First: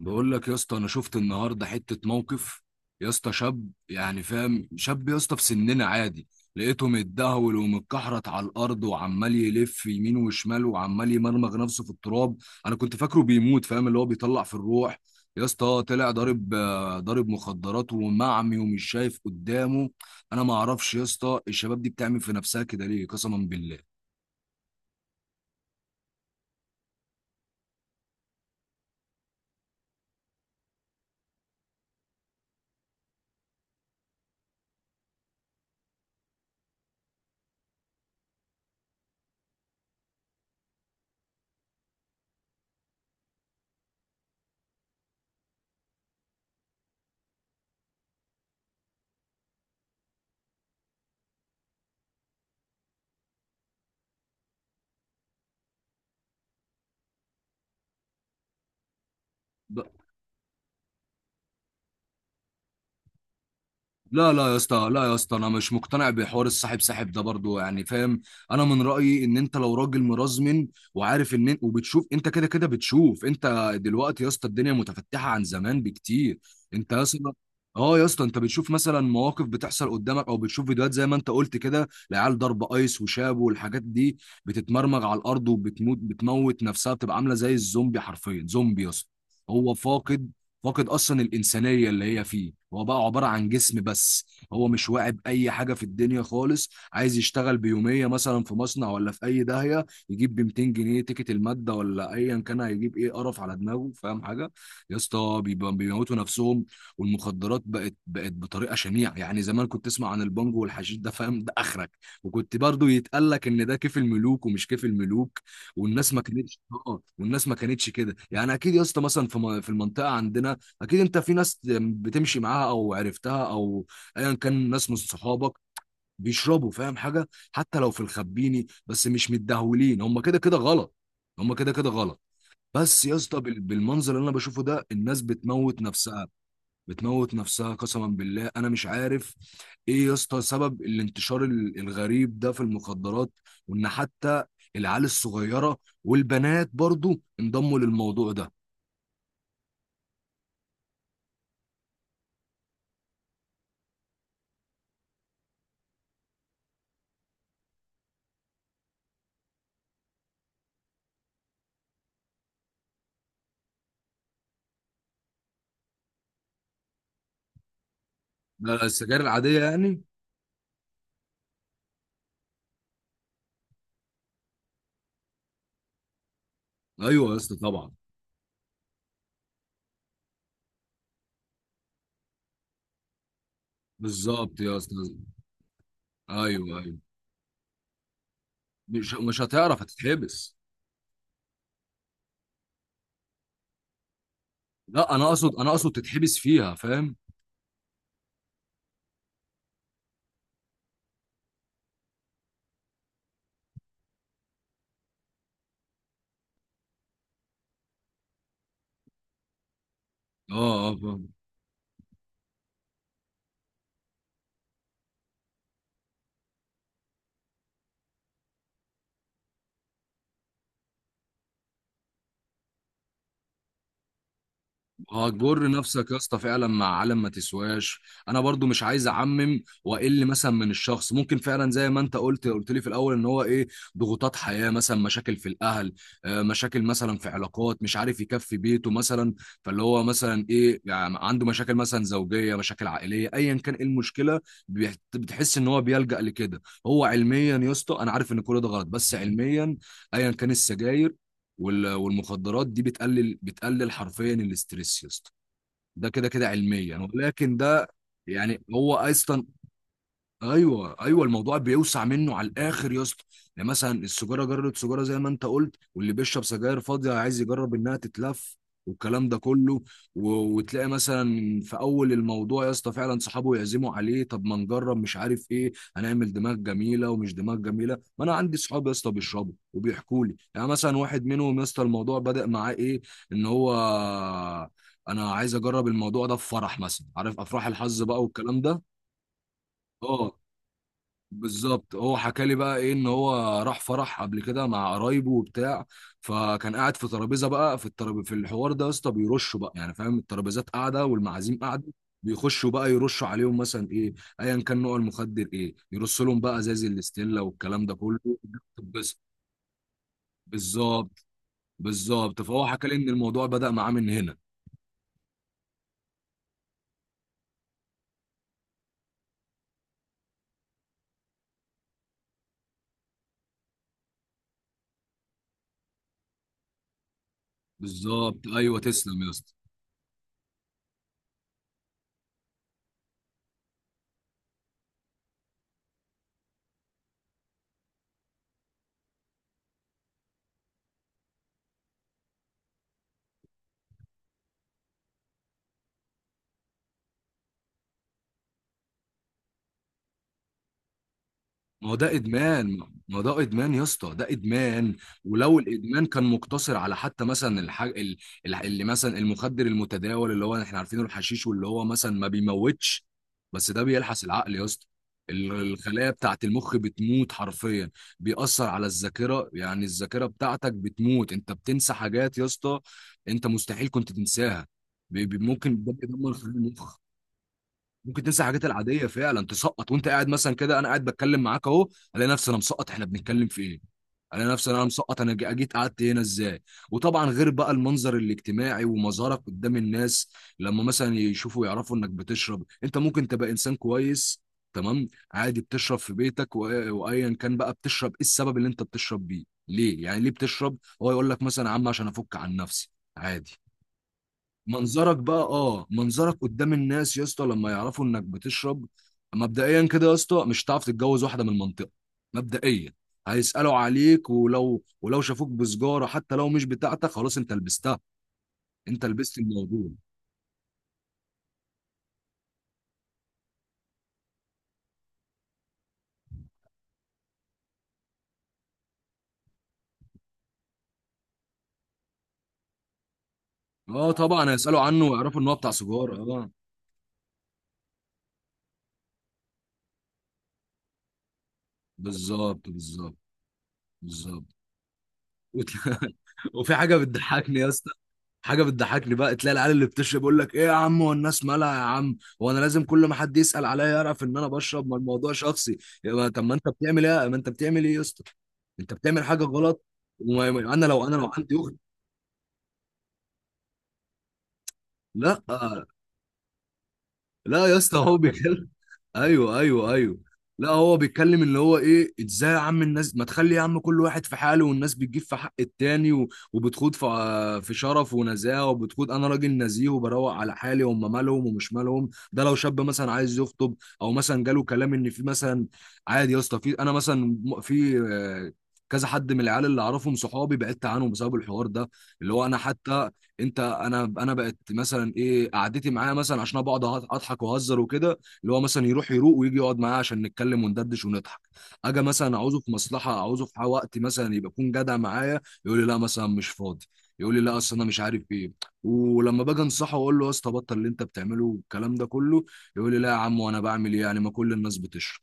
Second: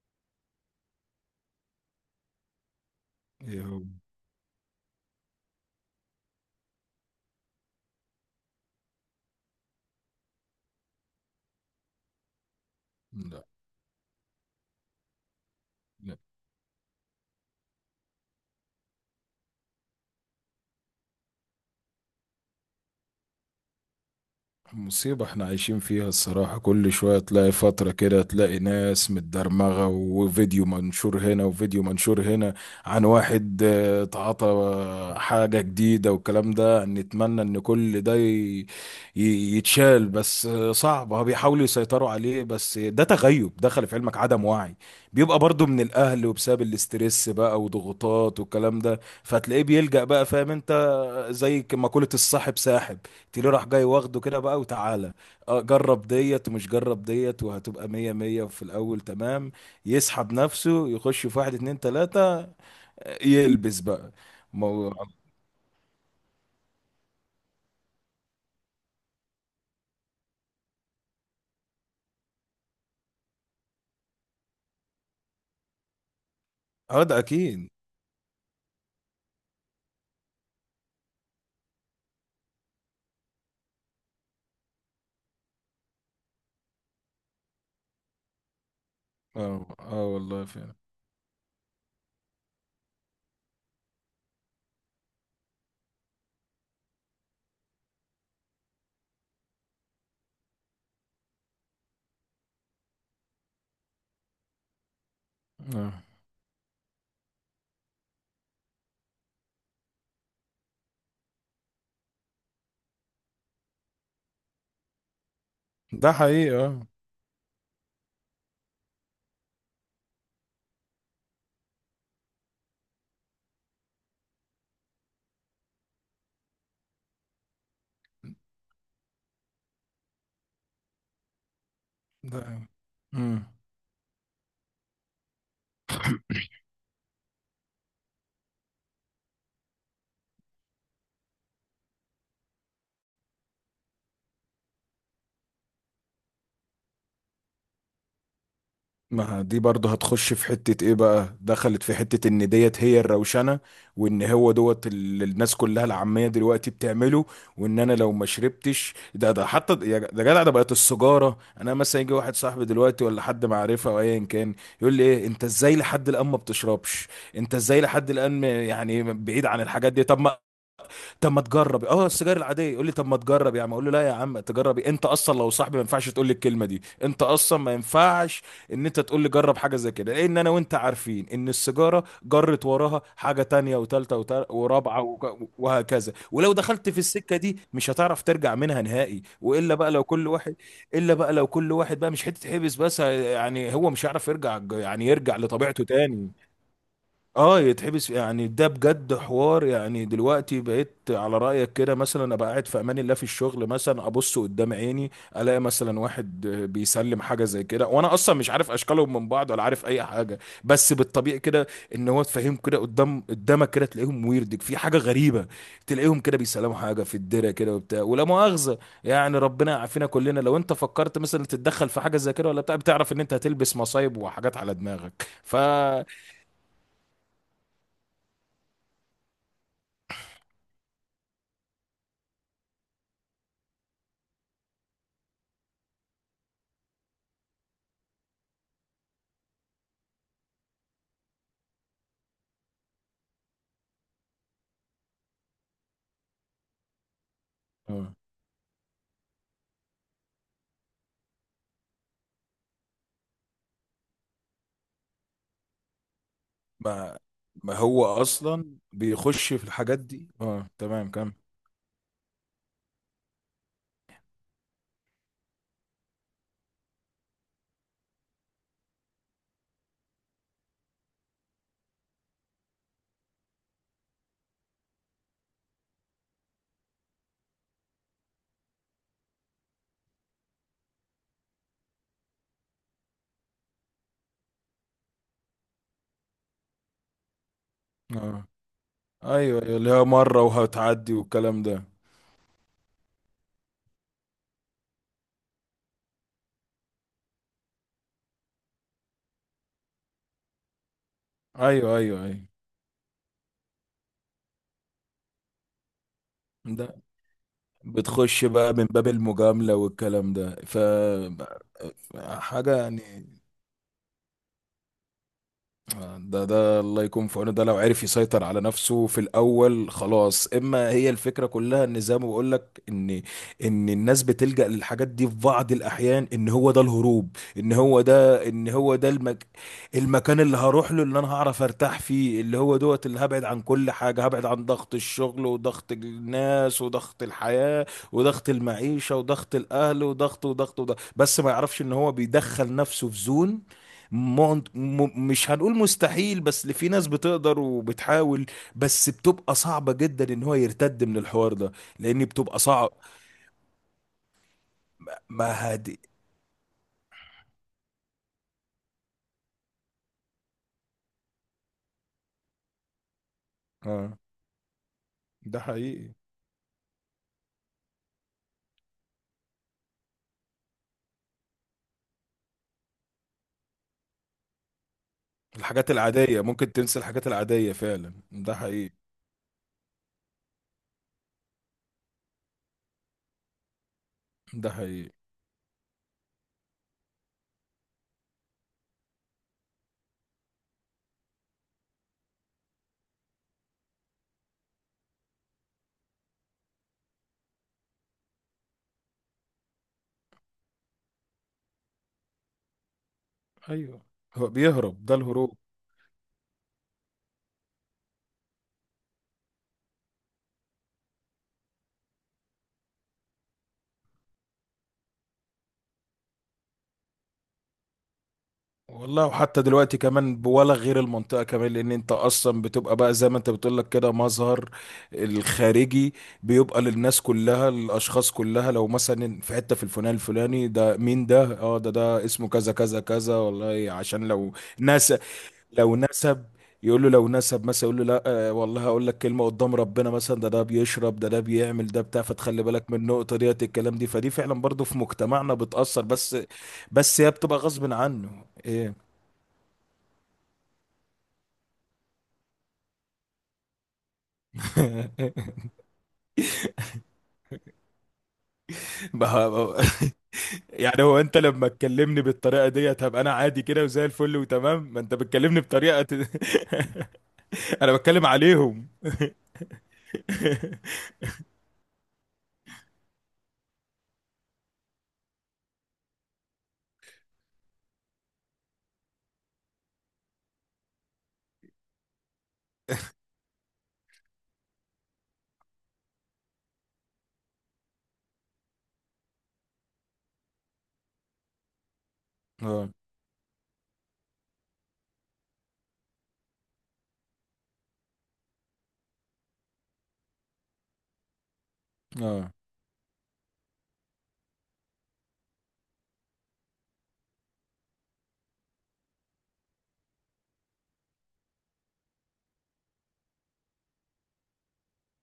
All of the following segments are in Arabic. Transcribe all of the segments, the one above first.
بقول لك يا اسطى، انا شفت النهارده حته موقف يا اسطى. ايه شاب، هو؟ يعني فاهم، شاب يا اسطى في سننا عادي. لقيته متدهول ومتكحرت على الارض، وعمال يلف يمين وشمال، وعمال يمرمغ نفسه في التراب. انا كنت فاكره لا، بيموت، فاهم؟ اللي هو بيطلع في الروح. يا اسطى طلع لا. ضارب، ضارب مخدرات ومعمي ومش شايف قدامه. انا ما اعرفش يا اسطى الشباب دي بتعمل في نفسها كده ليه، قسما بالله. مصيبة احنا عايشين فيها الصراحة. كل شوية تلاقي فترة كده تلاقي ناس متدرمغة، وفيديو منشور هنا وفيديو منشور هنا عن واحد تعاطى حاجة جديدة، والكلام ده نتمنى ان كل ده يتشال، بس صعب. هو بيحاولوا يسيطروا عليه، بس ده تغيب. دخل في علمك، عدم وعي. بيبقى برضو من الاهل وبسبب الاسترس بقى وضغوطات والكلام ده، فتلاقيه بيلجأ بقى. فاهم انت، زي مقولة الصاحب ساحب. تيلي راح جاي واخده كده بقى وتعالى، اه جرب ديت ومش جرب ديت وهتبقى مية مية في الأول، تمام. يسحب نفسه يخش في واحد اتنين تلاتة، يلبس بقى لا لا يا اسطى، موضوع. لا يا اسطى، انا مش مقتنع بحوار الصاحب ساحب ده برضو، يعني فاهم. انا من رايي ان انت لو راجل مرزمن وعارف ان، وبتشوف انت كده كده، بتشوف انت دلوقتي يا اسطى الدنيا متفتحه عن زمان بكتير. انت يا اه ده اسطى. أكيد. اه يا اسطى، انت بتشوف مثلا مواقف بتحصل قدامك او بتشوف فيديوهات زي ما انت قلت كده، العيال ضرب ايس وشاب والحاجات دي، بتتمرمغ على الارض وبتموت، بتموت نفسها، بتبقى عامله زي الزومبي، حرفيا زومبي يا اسطى. اه، هو اه، فاقد والله فعلا. فاقد اصلا الانسانيه اللي هي فيه، هو بقى عباره عن جسم بس. هو مش واعي باي حاجه في الدنيا خالص، عايز يشتغل بيوميه مثلا في مصنع ولا في اي داهيه، يجيب ب 200 جنيه تيكت الماده ولا ايا كان، هيجيب ايه قرف على دماغه، فاهم حاجه؟ يا اسطى، اه، بيموتوا نفسهم. والمخدرات بقت بطريقه شنيعه، يعني زمان كنت تسمع عن البانجو والحشيش ده، فاهم؟ ده اخرك. وكنت برضو يتقال لك ان ده كيف الملوك ومش كيف الملوك، ده والناس ما حقيقي. كانتش. اه، اه، والناس ما كانتش كده يعني، اكيد يا اسطى مثلا في المنطقه عندنا، اكيد انت في ناس بتمشي معاها او عرفتها، او ايا كان ناس من صحابك بيشربوا، فاهم حاجه؟ حتى لو في الخبيني، بس مش متدهولين، هم كده كده غلط، هم كده كده غلط. ده. بس يا اسطى، مم. بالمنظر اللي انا بشوفه ده، الناس بتموت نفسها، بتموت نفسها قسما بالله، انا مش عارف ايه يا اسطى سبب الانتشار الغريب ده في المخدرات. وان حتى العيال الصغيره والبنات برضو انضموا للموضوع ده. ما دي برضه هتخش في حتة ايه بقى؟ دخلت في حتة ان ديت هي الروشنة، وان هو دوت اللي الناس كلها العامية دلوقتي بتعمله، وان انا لو ما شربتش ده، ده حتى يا ده جدع، ده بقت السجارة. انا مثلا يجي واحد صاحبي دلوقتي، ولا حد معرفة، او ايا كان، يقول لي ايه انت ازاي لحد الان ما بتشربش؟ انت ازاي لحد الان ده يعني السجاير بعيد العاديه عن الحاجات يعني. دي؟ طب ما، طب ما تجرب اه السجاير العاديه. يقول لي طب ما تجرب يا عم. اقول له لا يا عم، تجربي انت اصلا لو صاحبي ما ينفعش تقول لي الكلمه دي، انت ايوه يا اسطى، اصلا ما طبعا. ينفعش ان انت تقول لي جرب حاجه زي كده. لان انا وانت عارفين ان السيجاره جرت وراها حاجه تانية وتالتة بالظبط يا ورابعه اسطى، وهكذا، ولو ايوه دخلت في ايوه، السكه دي مش هتعرف ترجع منها مش نهائي. مش والا هتعرف، بقى لو كل هتتحبس. واحد، الا بقى لو كل واحد بقى مش حته حبس بس، يعني هو مش هيعرف يرجع، يعني لا، انا يرجع اقصد انا لطبيعته اقصد تاني. تتحبس فيها، فاهم؟ اه يتحبس يعني، ده بجد حوار. يعني دلوقتي بقيت على رأيك كده، مثلا ابقى قاعد في امان الله في الشغل، مثلا ابص قدام عيني الاقي مثلا واحد بيسلم حاجة زي كده، وانا اصلا مش عارف اشكالهم من بعض، ولا عارف اي حاجة. اه اه، بس فاهم. بالطبيعي كده ان هو تفهم كده قدام، قدامك كده تلاقيهم، ويردك في حاجة غريبة، تلاقيهم كده بيسلموا حاجة في الدرة كده وبتاع ولا مؤاخذة. يعني ربنا يعافينا كلنا. لو انت فكرت مثلا تتدخل في حاجة زي كده ولا بتاع، بتعرف ان انت هتلبس مصايب وحاجات على دماغك، ف هتجر نفسك يا اسطى فعلا مع عالم ما تسواش. انا برضو مش عايز اعمم، واقل مثلا من الشخص ممكن فعلا زي ما انت قلت لي في الاول ان هو ايه، ضغوطات حياه، مثلا مشاكل في الاهل، مشاكل مثلا في علاقات، مش عارف يكفي بيته مثلا، فاللي هو مثلا ايه يعني، عنده مشاكل مثلا زوجيه، مشاكل عائليه، ايا كان ايه المشكله، بتحس ان هو بيلجأ لكده. هو علميا يا اسطى، انا عارف ان كل ده غلط، بس علميا، ايا كان السجاير والمخدرات دي بتقلل حرفيا الاستريس يا اسطى، ده كده كده علميا، ما ولكن ما ده. هو يعني اصلا هو اصلا، بيخش في الحاجات دي. اه ايوه تمام، ايوه، كم. الموضوع بيوسع منه على الاخر يا اسطى. يعني مثلا السجاره، جربت سجاره زي ما انت قلت، واللي بيشرب سجاير فاضيه عايز يجرب انها تتلف والكلام ده كله و... وتلاقي مثلا في اول الموضوع يا اسطى فعلا صحابه يعزموا عليه، طب ما نجرب، مش عارف ايه، هنعمل دماغ جميله ومش دماغ جميله، ما انا عندي صحاب يا اسطى بيشربوا وبيحكوا لي، يعني مثلا واحد منهم يا اسطى الموضوع بدأ معاه ايه، ان هو انا عايز اجرب الموضوع ده في فرح مثلا، عارف افراح الحظ بقى اه، والكلام ده. ايوه، ايوه، اللي هي اه، مره وهتعدي والكلام ده. بالظبط، هو حكى لي بقى ايه، ان هو راح فرح قبل كده مع قرايبه وبتاع، فكان قاعد في ترابيزه بقى، في الترابيزه في الحوار ده يا اسطى بيرشوا بقى، يعني فاهم، الترابيزات قاعده والمعازيم قاعده، ايوه، ايوه، ايوه. بيخشوا بقى يرشوا عليهم مثلا ايه، ايا كان نوع المخدر ايه، يرصوا لهم بقى ازاز ده الاستيلا والكلام ده كله. بتخش بقى من باب بس المجامله والكلام ده، ف بالظبط، بالظبط، فهو حاجه حكى لي يعني. ان الموضوع بدأ معاه من هنا. ده ده الله يكون في عونه. ده لو عرف يسيطر على نفسه في الاول خلاص. اما هي الفكره كلها، ان زي ما بقول لك، ان ان الناس بتلجأ للحاجات دي في بعض الاحيان، ان هو ده الهروب. ان هو بالظبط ده، ان ايوه، هو ده تسلم يا اسطى. المكان اللي هروح له، اللي انا هعرف ارتاح فيه، اللي هو دوت، اللي هبعد عن كل حاجه. هبعد عن ضغط الشغل وضغط الناس وضغط الحياه وضغط المعيشه وضغط الاهل وضغط وضغط وضغط. بس ما يعرفش ان هو بيدخل نفسه في زون مش هنقول مستحيل، بس اللي في ناس بتقدر وبتحاول، بس بتبقى صعبة جدا ان هو يرتد من الحوار ده، ما هو ده لان بتبقى ادمان، صعب. ما هو ده ادمان يا اسطى، ده ادمان. ما ولو هادي. الادمان كان مقتصر على حتى مثلا الحاج اللي مثلا المخدر المتداول اللي هو احنا عارفينه، الحشيش، واللي هو مثلا ما بيموتش، بس ده اه، بيلحس العقل يا اسطى. ده الخلايا حقيقي. بتاعت المخ بتموت حرفيا. بيأثر على الذاكرة، يعني الذاكرة بتاعتك بتموت، انت بتنسى حاجات يا اسطى انت مستحيل كنت تنساها. ممكن الحاجات ده بيدمر العادية خلايا ممكن المخ. تنسى، الحاجات العادية فعلا، ممكن تنسى ده الحاجات حقيقي، العاديه فعلا، تسقط وانت قاعد مثلا كده، انا قاعد بتكلم معاك اهو، الاقي نفسي انا مسقط احنا بنتكلم في ايه، الاقي ده نفسي انا حقيقي. مسقط، انا جيت قعدت هنا ازاي. وطبعا غير بقى المنظر الاجتماعي ومظهرك قدام الناس، لما مثلا يشوفوا يعرفوا انك بتشرب، انت ممكن تبقى انسان كويس، تمام، عادي بتشرب في بيتك، وايا كان بقى، بتشرب ايه السبب اللي انت بتشرب بيه؟ ليه يعني ليه بتشرب؟ هو يقول لك مثلا يا عم عشان افك عن نفسي، عادي. ايوه، هو بيهرب، ده منظرك بقى، الهروب. اه منظرك قدام الناس يا اسطى، لما يعرفوا انك بتشرب، مبدئيا كده يا اسطى مش هتعرف تتجوز واحده من المنطقه، مبدئيا، هيسالوا عليك، ولو شافوك بسجاره حتى لو مش بتاعتك، خلاص، انت لبستها، انت والله لبست وحتى الموضوع. دلوقتي كمان، ولا غير المنطقة كمان، لأن أنت أصلا بتبقى بقى زي ما أنت بتقول لك كده، مظهر الخارجي بيبقى للناس كلها، للأشخاص كلها. لو مثلا في حتة في الفلان، الفلاني ده مين ده؟ أه ده ده اسمه كذا كذا كذا، والله. اه عشان طبعا، لو هيسالوا عنه نسب، ويعرفوا ان هو بتاع لو سجاره، نسب، اه. يقول له لو نسب مثلا، يقول له لا والله هقول لك كلمة قدام ربنا مثلا، ده ده بيشرب، ده ده بيعمل ده بتاع. فتخلي بالظبط، بالك من بالظبط، النقطة ديت، الكلام دي فدي بالظبط. فعلا برضو في مجتمعنا بتأثر، بس وفي حاجه بس هي بتبقى بتضحكني يا اسطى، غصب عنه حاجه إيه. بتضحكني بقى، تلاقي العيال اللي بتشرب يقول لك ايه يا عم، هو الناس مالها يا عم، هو انا لازم كل ما حد يسال عليا يعرف ان انا بشرب؟ ما الموضوع شخصي. يبقى طب ما انت بتعمل ايه، ما انت بتعمل ايه يا اسطى؟ انت بتعمل حاجه ما- ما- غلط. انا يعني لو انا هو لو انت عندي لما اخت. تكلمني بالطريقه ديت هبقى انا عادي كده وزي الفل وتمام. ما انت لا بتكلمني بطريقه لا يا انا اسطى، هو بتكلم بيتكلم، عليهم. ايوه ايوه ايوه. لا، هو بيتكلم، اللي هو ايه، ازاي يا عم الناس ما تخلي، يا عم كل واحد في حاله، والناس بتجيب في حق التاني وبتخوض في في شرف ونزاهه، وبتخوض، انا راجل نزيه وبروق على حالي، هم مالهم ومش مالهم، ده لو شاب مثلا عايز يخطب او مثلا جاله كلام ان في مثلا، عادي يا اسطى، في انا مثلا في كذا حد من العيال اللي اعرفهم صحابي بعدت عنهم بسبب الحوار ده، اللي هو انا اه، حتى، انت انا بقت مثلا ايه، قعدتي معاه مثلا عشان انا بقعد اضحك واهزر وكده، اللي هو مثلا يروح يروق ويجي يقعد معاه عشان نتكلم وندردش ونضحك. اجي مثلا اه. عاوزه في مصلحه، عاوزه في وقت مثلا يبقى يكون جدع معايا، يقول لي لا مثلا مش فاضي، يقول لي لا اصل انا مش عارف ايه. ولما باجي انصحه واقول له يا اسطى بطل اللي انت بتعمله والكلام ده كله، يقول لي لا يا عم، وانا بعمل ايه يعني؟ ما كل الناس بتشرب،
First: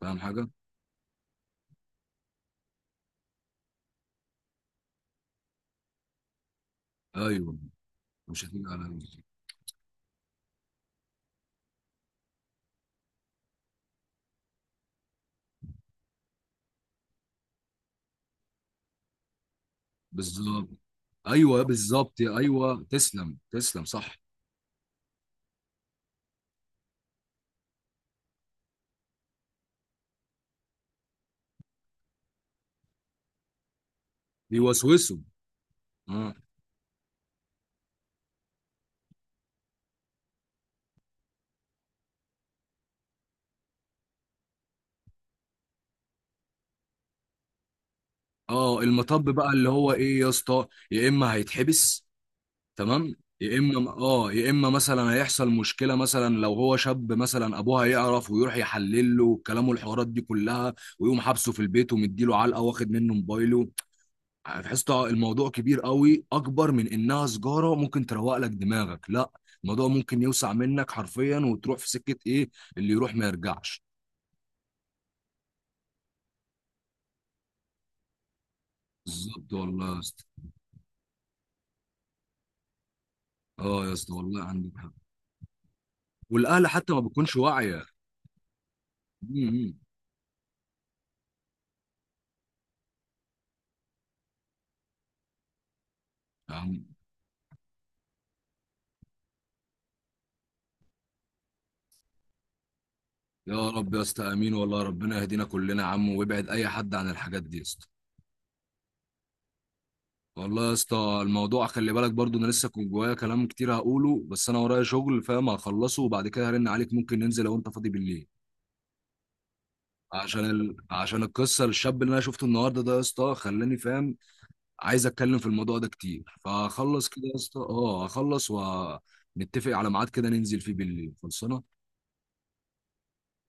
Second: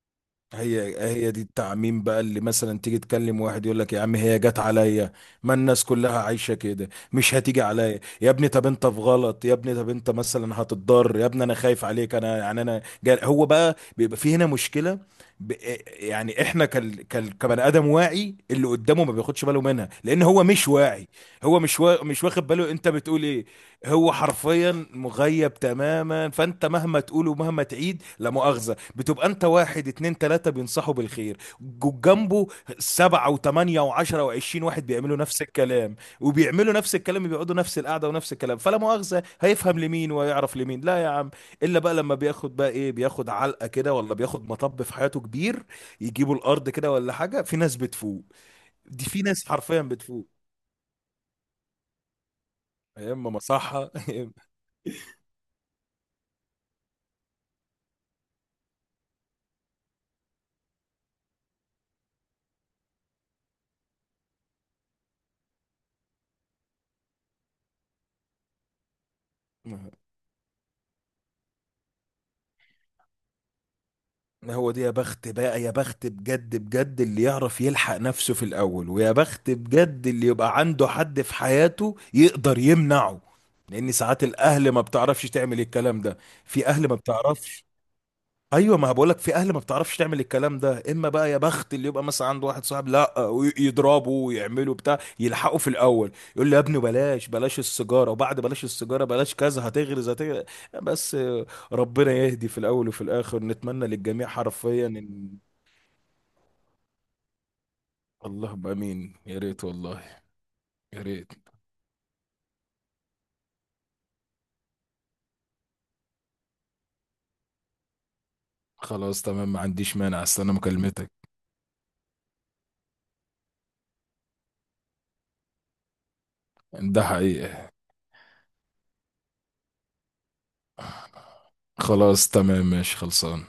فاهم حاجه؟ هي هي دي التعميم بقى، اللي مثلا تيجي تكلم واحد يقول لك يا عم هي جت عليا، ما الناس كلها عايشة كده، مش ايوه، هتيجي عليا. يا مش ابني هتيجي طب على انت في نفسي. غلط، يا ابني طب انت مثلا هتتضر، يا ابني انا خايف عليك. انا يعني انا هو بقى بيبقى في هنا مشكلة. ب... آه، يعني احنا كبني ادم واعي اللي قدامه ما بياخدش باله منها، لان هو بالظبط مش واعي. هو ايوه، بالظبط مش واخد باله ايوه، انت بتقول تسلم، ايه. تسلم، هو صح. حرفيا مغيب تماما، فانت مهما تقول ومهما تعيد لا مؤاخذة، بتبقى انت واحد اتنين تلاتة بينصحوا بالخير جنبه. سبعة وتمانية وعشرة وعشرين واحد بيعملوا بيوسوسه، نفس الكلام، اه. وبيعملوا نفس الكلام، بيقعدوا نفس القعدة ونفس الكلام، فلا مؤاخذة هيفهم لمين ويعرف لمين؟ لا يا عم. الا بقى لما بياخد بقى ايه، بياخد علقة كده، ولا بياخد مطب في حياته كبير، يجيبوا الارض كده ولا حاجة. في ناس بتفوق، اه، دي في المطب ناس بقى اللي حرفيا هو ايه بتفوق. يا اسطى، يا اما هيتحبس، يا تمام، اما يا اما، مصحة، يا اه، يا اما مثلا هيحصل مشكله، مثلا لو هو شاب مثلا ابوه هيعرف ويروح يحلل له كلامه، الحوارات دي كلها، ويقوم حابسه في البيت ومديله علقه واخد منه موبايله، تحس الموضوع كبير قوي، اكبر من انها سجاره ممكن تروق لك دماغك، لا، الموضوع اما. ممكن يوسع منك حرفيا، وتروح في سكه ايه، اللي يروح ما يرجعش. ما هو دي يا بخت بقى، يا بخت بجد، بجد اللي يعرف يلحق نفسه في الأول، ويا بخت بالظبط والله يا بجد اسطى، اللي يبقى عنده حد في حياته يقدر يمنعه. اه يا لأن اسطى ساعات والله الأهل عندك ما حق. بتعرفش تعمل الكلام ده، والاهل في أهل حتى ما ما بتكونش بتعرفش. واعيه. ايوه، ما بقولك في اهل ما مم. بتعرفش تعمل الكلام ده. اما بقى يا بخت اللي يبقى مثلا عنده واحد صاحب لا، ويضربه ويعمله بتاع، يلحقه في الاول، يقول يا له يا ابني عم، بلاش، بلاش السيجاره، وبعد بلاش السيجاره بلاش كذا، هتغرز، هتغرز. بس ربنا يهدي في الاول وفي الاخر. يا نتمنى رب يا للجميع اسطى امين، والله حرفيا ربنا ان، يهدينا كلنا يا عم، ويبعد اي حد عن الحاجات دي يا اسطى، اللهم امين. يا ريت والله، والله يا يا اسطى. ريت. الموضوع خلي بالك برضو، انا لسه كنت جوايا كلام كتير هقوله، بس انا ورايا شغل، فاهم، هخلصه وبعد كده هرن عليك، ممكن ننزل لو انت فاضي بالليل، خلاص تمام، ما عنديش مانع، عشان استنى مكالمتك. عشان القصه، الشاب اللي انا شفته النهارده ده يا اسطى خلاني، فاهم، عايز اتكلم في الموضوع ده كتير، ده فهخلص كده يا اسطى، حقيقة. اه هخلص ونتفق على ميعاد كده ننزل فيه بالليل، خلصانه. خلاص تمام، ماشي، خلصان.